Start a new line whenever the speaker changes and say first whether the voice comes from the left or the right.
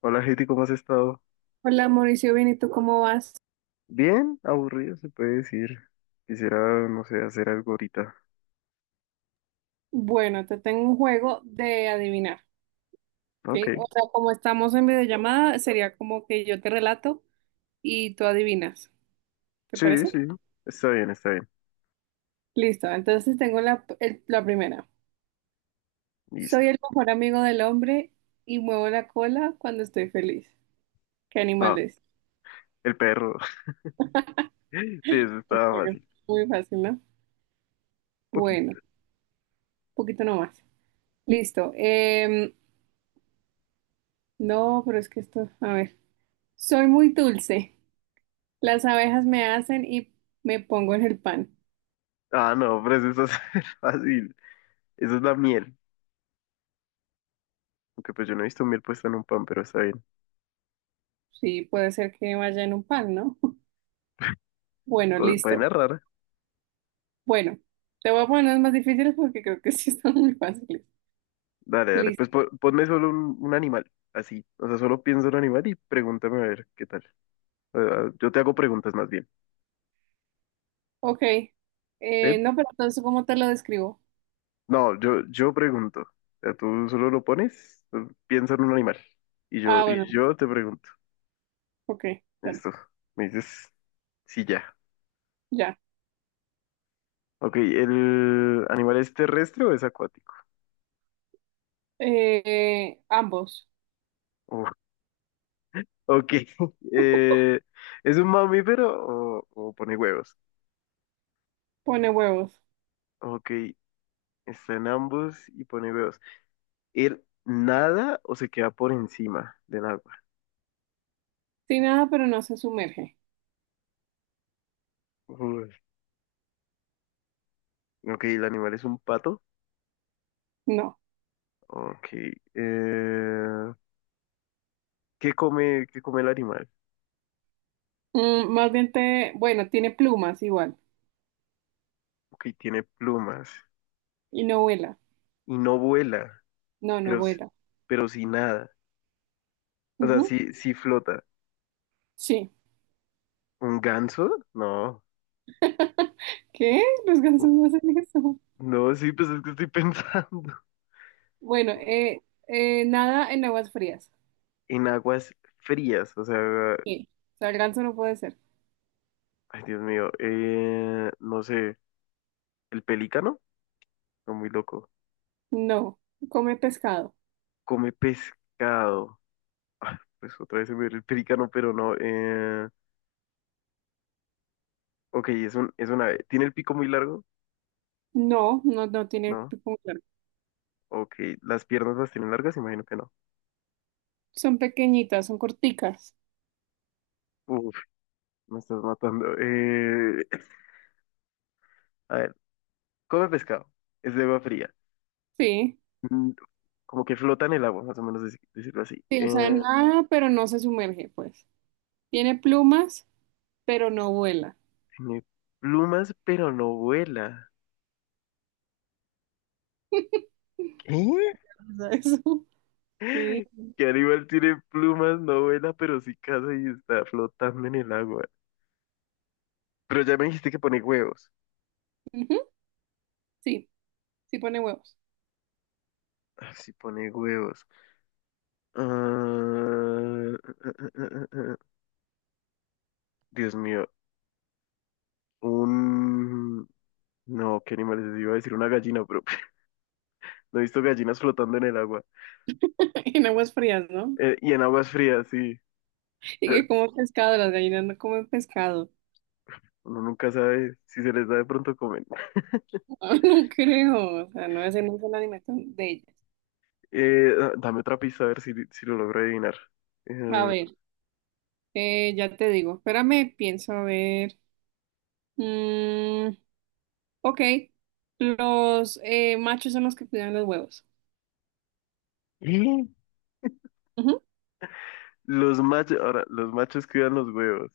left: Hola, Heidi, ¿cómo has estado?
right: Hola Mauricio, bien, ¿y tú cómo vas?
left: Bien, aburrido se puede decir. Quisiera, no sé, hacer algo ahorita.
right: Bueno, te tengo un juego de adivinar,
left: Ok.
right: ¿sí? O sea, como estamos en videollamada, sería como que yo te relato y tú adivinas, ¿te
left: Sí,
right: parece?
left: sí. Está bien, está bien.
right: Listo, entonces tengo la primera.
left: Listo.
right: Soy el mejor amigo del hombre y muevo la cola cuando estoy feliz. ¿Qué animal
left: Ah,
right: es?
left: el perro. Sí, eso
right: Ok,
left: estaba
right: es
left: fácil.
right: muy fácil, ¿no? Bueno, un
left: Poquito.
right: poquito nomás. Listo. No, pero es que esto, a ver. Soy muy dulce. Las abejas me hacen y me pongo en el pan.
left: Ah, no, pero eso está fácil. Eso es la miel. Aunque pues yo no he visto miel puesta en un pan, pero está bien.
right: Sí, puede ser que vaya en un pan, ¿no? Bueno, listo.
left: Vaina rara.
right: Bueno, te voy a poner unas más difíciles porque creo que sí están muy fáciles.
left: Dale, dale. Pues
right: Listo.
left: ponme solo un animal. Así. O sea, solo pienso en un animal y pregúntame a ver qué tal. Ah, ah, yo te hago preguntas más bien.
right: Ok.
left: ¿Sí?
right: No, pero entonces, ¿cómo te lo describo?
left: No, yo pregunto. O sea, tú solo lo pones, tú piensa en un animal. Y
right: Ah, bueno.
left: yo te pregunto.
right: Ok, dale.
left: Listo. Me dices, sí, ya.
right: Ya.
left: Ok, ¿el animal es terrestre o es acuático?
right: Ambos.
left: Uf, ok. Eh, ¿es un mamífero o pone huevos?
right: Pone huevos.
left: Ok, está en ambos y pone huevos. ¿Él nada o se queda por encima del agua?
right: Sin nada, pero no se sumerge.
left: Uy, ok, ¿el animal es un pato?
right: No.
left: Ok. eh, qué come el animal?
right: Mm, más bien te... Bueno, tiene plumas igual.
left: Ok, tiene plumas
right: Y no vuela.
left: y no vuela,
right: No, no
left: pero, s-
right: vuela.
left: pero sí nada. O sea,
right: Ujú.
left: sí, sí flota.
right: Sí.
left: ¿Un ganso? No.
right: ¿Qué? Los gansos
left: u-
right: no hacen eso.
left: No, sí, pues es que estoy pensando.
right: Bueno, nada en aguas frías.
left: En aguas frías, o sea,
right: Sí. O no puede ser.
left: ay Dios mío, no sé, el pelícano, está muy loco.
right: No. Come pescado.
left: Come pescado. Ah, pues otra vez se me dio el pelícano, pero no. Ok, es es una ave. ¿Tiene el pico muy largo?
right: No, no, no tiene
left: No.
right: que comer.
left: Ok, las piernas las tienen largas, imagino que no.
right: Son pequeñitas, son corticas.
left: Me estás matando. A ver, come pescado. Es de agua fría.
right: Sí.
left: Mm, como que flota en el agua, más o menos decirlo así.
right: Sí, o sea, nada, pero no se sumerge, pues. Tiene plumas, pero no vuela.
left: Tiene plumas, pero no vuela. ¿Qué?
right: O sea, eso. Sí.
left: ¿Qué animal tiene plumas, no vuela, pero sí caza y está flotando en el agua? Pero ya me dijiste que pone huevos.
right: Ujú. Sí, sí pone huevos.
left: Ah, sí pone huevos. Ah, Dios mío. Un... No, ¿qué animales es? Iba a decir una gallina, pero no he visto gallinas flotando en el agua.
right: En aguas frías, ¿no?
left: Y en aguas frías, sí.
right: Y
left: Eh,
right: que como pescado, las gallinas no comen pescado.
left: uno nunca sabe si se les da de pronto comer.
right: No, creo. O sea, no es en esa es la dimensión de ellas.
left: Dame otra pista a ver si lo logro adivinar.
right: A
left: Eh,
right: ver. Ya te digo, espérame, pienso a ver. Mm, ok, los machos son los que cuidan los huevos.
left: ¿Eh?
right: Ujú.
left: Los machos, ahora, los machos cuidan los huevos.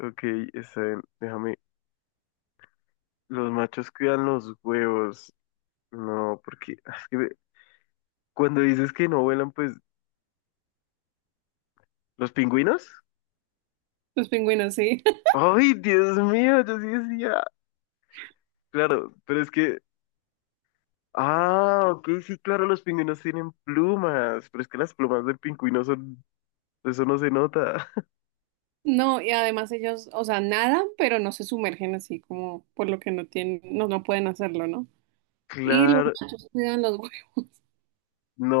left: Ok, está bien, déjame. Los machos cuidan los huevos. No, porque es que cuando dices que no vuelan, pues, ¿los pingüinos?
right: Los pingüinos, sí.
left: ¡Ay, Dios mío! Yo sí decía. Claro, pero es que. Ah, ok, sí, claro, los pingüinos tienen plumas, pero es que las plumas del pingüino son. Eso no se nota.
right: No, y además ellos, o sea, nadan, pero no se sumergen así como por lo que no tienen, no, no pueden hacerlo, ¿no? Y los
left: Claro,
right: machos cuidan los huevos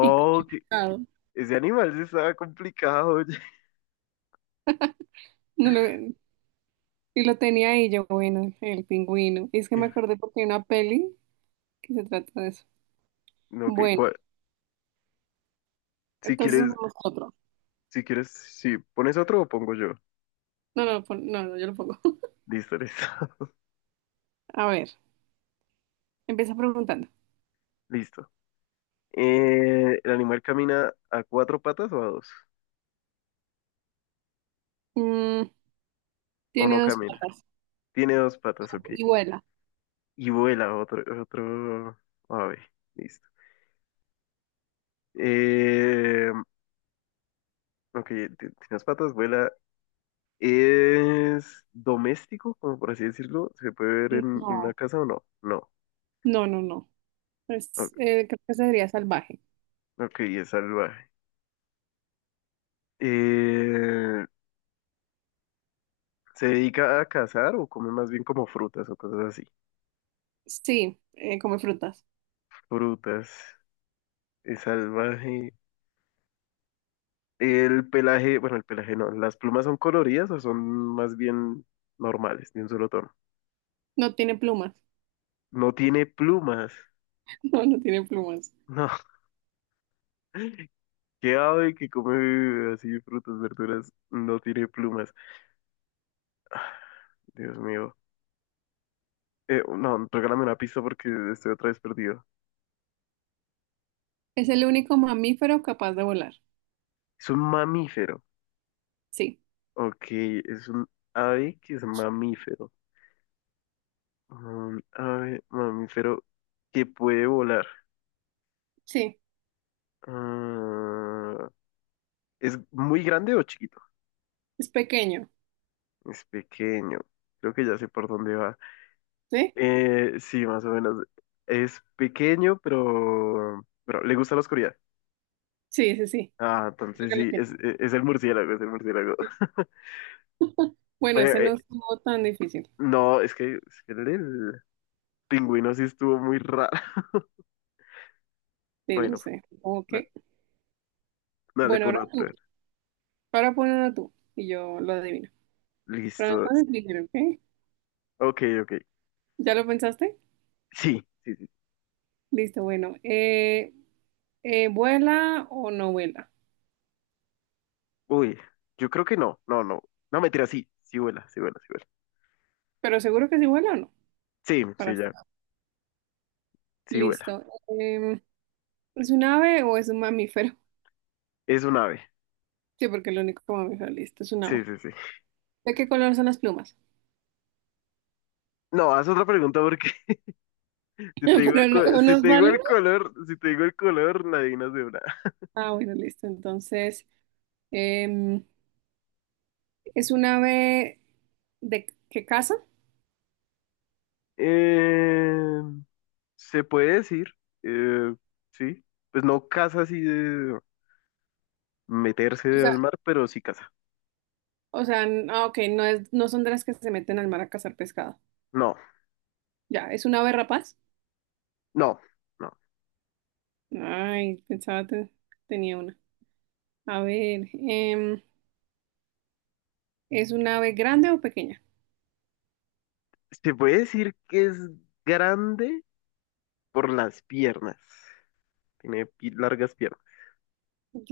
right: y comen
left: que
right: pescado.
left: ese animal sí estaba complicado, oye.
right: No lo, Y lo tenía ahí yo, bueno, el pingüino. Y es que
left: Eh,
right: me acordé porque hay una peli que se trata de eso.
left: no, que
right: Bueno,
left: si
right: entonces
left: quieres,
right: vamos a otro.
left: si quieres, si pones otro o pongo yo.
right: No, no, no, no, yo lo pongo.
left: Listo, listo.
right: A ver. Empieza preguntando.
left: Listo. ¿El animal camina a cuatro patas o a dos?
right: Mm,
left: ¿O
right: tiene
left: no
right: dos
left: camina?
right: patas
left: Tiene dos patas, ok.
right: y vuela.
left: Y vuela otro ave. Listo. Eh, ok, tiene dos patas, vuela. ¿Es doméstico, como por así decirlo? ¿Se puede ver en una
right: No,
left: casa o no? No.
right: no, no, no.
left: O-
right: Es, creo que sería salvaje.
left: Ok, es salvaje. Eh, ¿Se dedica a cazar o come más bien como frutas o cosas así?
right: Sí, come frutas.
left: Frutas, es salvaje. El pelaje, bueno, el pelaje no, ¿las plumas son coloridas o son más bien normales, de un solo tono?
right: No tiene plumas.
left: No tiene plumas.
right: No, no tiene plumas.
left: No, qué ave que come así frutas, verduras, no tiene plumas. Dios mío. No, regálame una pista porque estoy otra vez perdido.
right: Es el único mamífero capaz de volar.
left: Es un mamífero.
right: Sí,
left: Ok, es un ave que es mamífero. Un ave mamífero que puede volar.
right: sí.
left: Ah, ¿es muy grande o chiquito?
right: Es pequeño.
left: Es pequeño. Creo que ya sé por dónde va.
right: ¿Sí?
left: Sí, más o menos. Es pequeño, pero le gusta la oscuridad.
right: Sí, sí, sí.
left: Ah,
right: Creo
left: entonces
right: que lo
left: sí,
right: tiene.
left: es el murciélago, es el murciélago.
right: Sí. Bueno, ese
left: Oye,
right: no estuvo tan difícil.
left: no, es que el del pingüino sí estuvo muy raro.
right: Sí, lo
left: Bueno,
right: sé. Ok.
left: da- dale
right: Bueno,
left: por
right: ahora tú.
left: otro.
right: Ahora pon uno tú y yo lo adivino. Pero no
left: Listo.
right: tan difícil, ¿ok?
left: Ok, ok.
right: ¿Ya lo pensaste?
left: Sí, sí, sí.
right: Listo, bueno. ¿Vuela o no vuela?
left: Uy, yo creo que no, no, no. No, mentira, sí, sí vuela, sí vuela, sí vuela.
right: Pero seguro que sí vuela o no,
left: Sí,
right: para
left: sí, ya,
right: estar.
left: sí vuela.
right: Listo. ¿Es un ave o es un mamífero?
left: Es un ave.
right: Sí, porque el único mamífero, listo, es un
left: Sí,
right: ave.
left: sí, sí.
right: ¿De qué color son las plumas?
left: No, haz otra pregunta porque si te
right: Pero
left: digo
right: no, no
left: si
right: nos
left: te digo
right: vale.
left: el color, si te digo el color, la adivinas de una.
right: Ah, bueno, listo. Entonces, em, ¿es un ave de qué caza?
left: Eh, se puede decir, eh, sí, pues no caza así de meterse
right: O sea,
left: al mar, pero sí caza.
right: ah, ok, no es, no son de las que se meten al mar a cazar pescado.
left: No,
right: Ya, ¿es un ave rapaz?
left: no, no.
right: Ay, pensaba que tenía una. A ver, ¿es un ave grande o pequeña?
left: Se puede decir que es grande por las piernas. Tiene largas piernas.
right: Ok.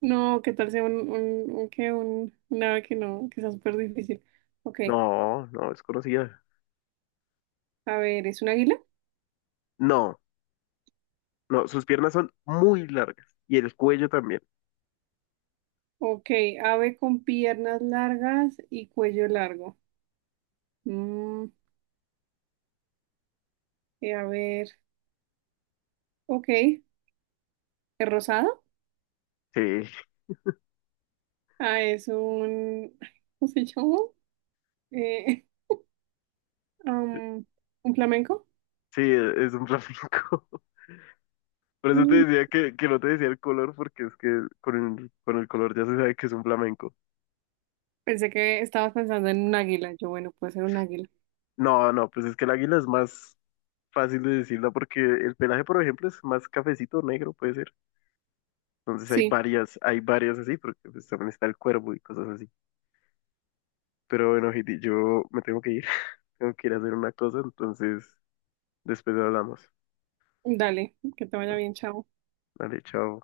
right: No, ¿qué tal sea un ave que no, que sea súper difícil? Ok,
left: No, no, es conocida.
right: a ver, ¿es un águila?
left: No, no, sus piernas son muy largas. Y el cuello también.
right: Ok, ave con piernas largas y cuello largo. Mm, a ver, ok, ¿es rosado?
left: Sí,
right: Ah, es un, ay, ¿cómo se llama? Eh, um, ¿un flamenco?
left: sí, es un flamenco. Por eso te
right: Mm,
left: decía que no te decía el color, porque es que con el color ya se sabe que es un flamenco.
right: pensé que estabas pensando en un águila. Yo, bueno, puede ser un águila.
left: No, no, pues es que el águila es más fácil de decirla porque el pelaje, por ejemplo, es más cafecito negro, puede ser. Entonces
right: Sí,
left: hay varias así, porque pues también está el cuervo y cosas así. Pero bueno, Heidi, yo me tengo que ir, tengo que ir a hacer una cosa, entonces después hablamos.
right: dale, que te vaya bien, chao.
left: Dale, chao.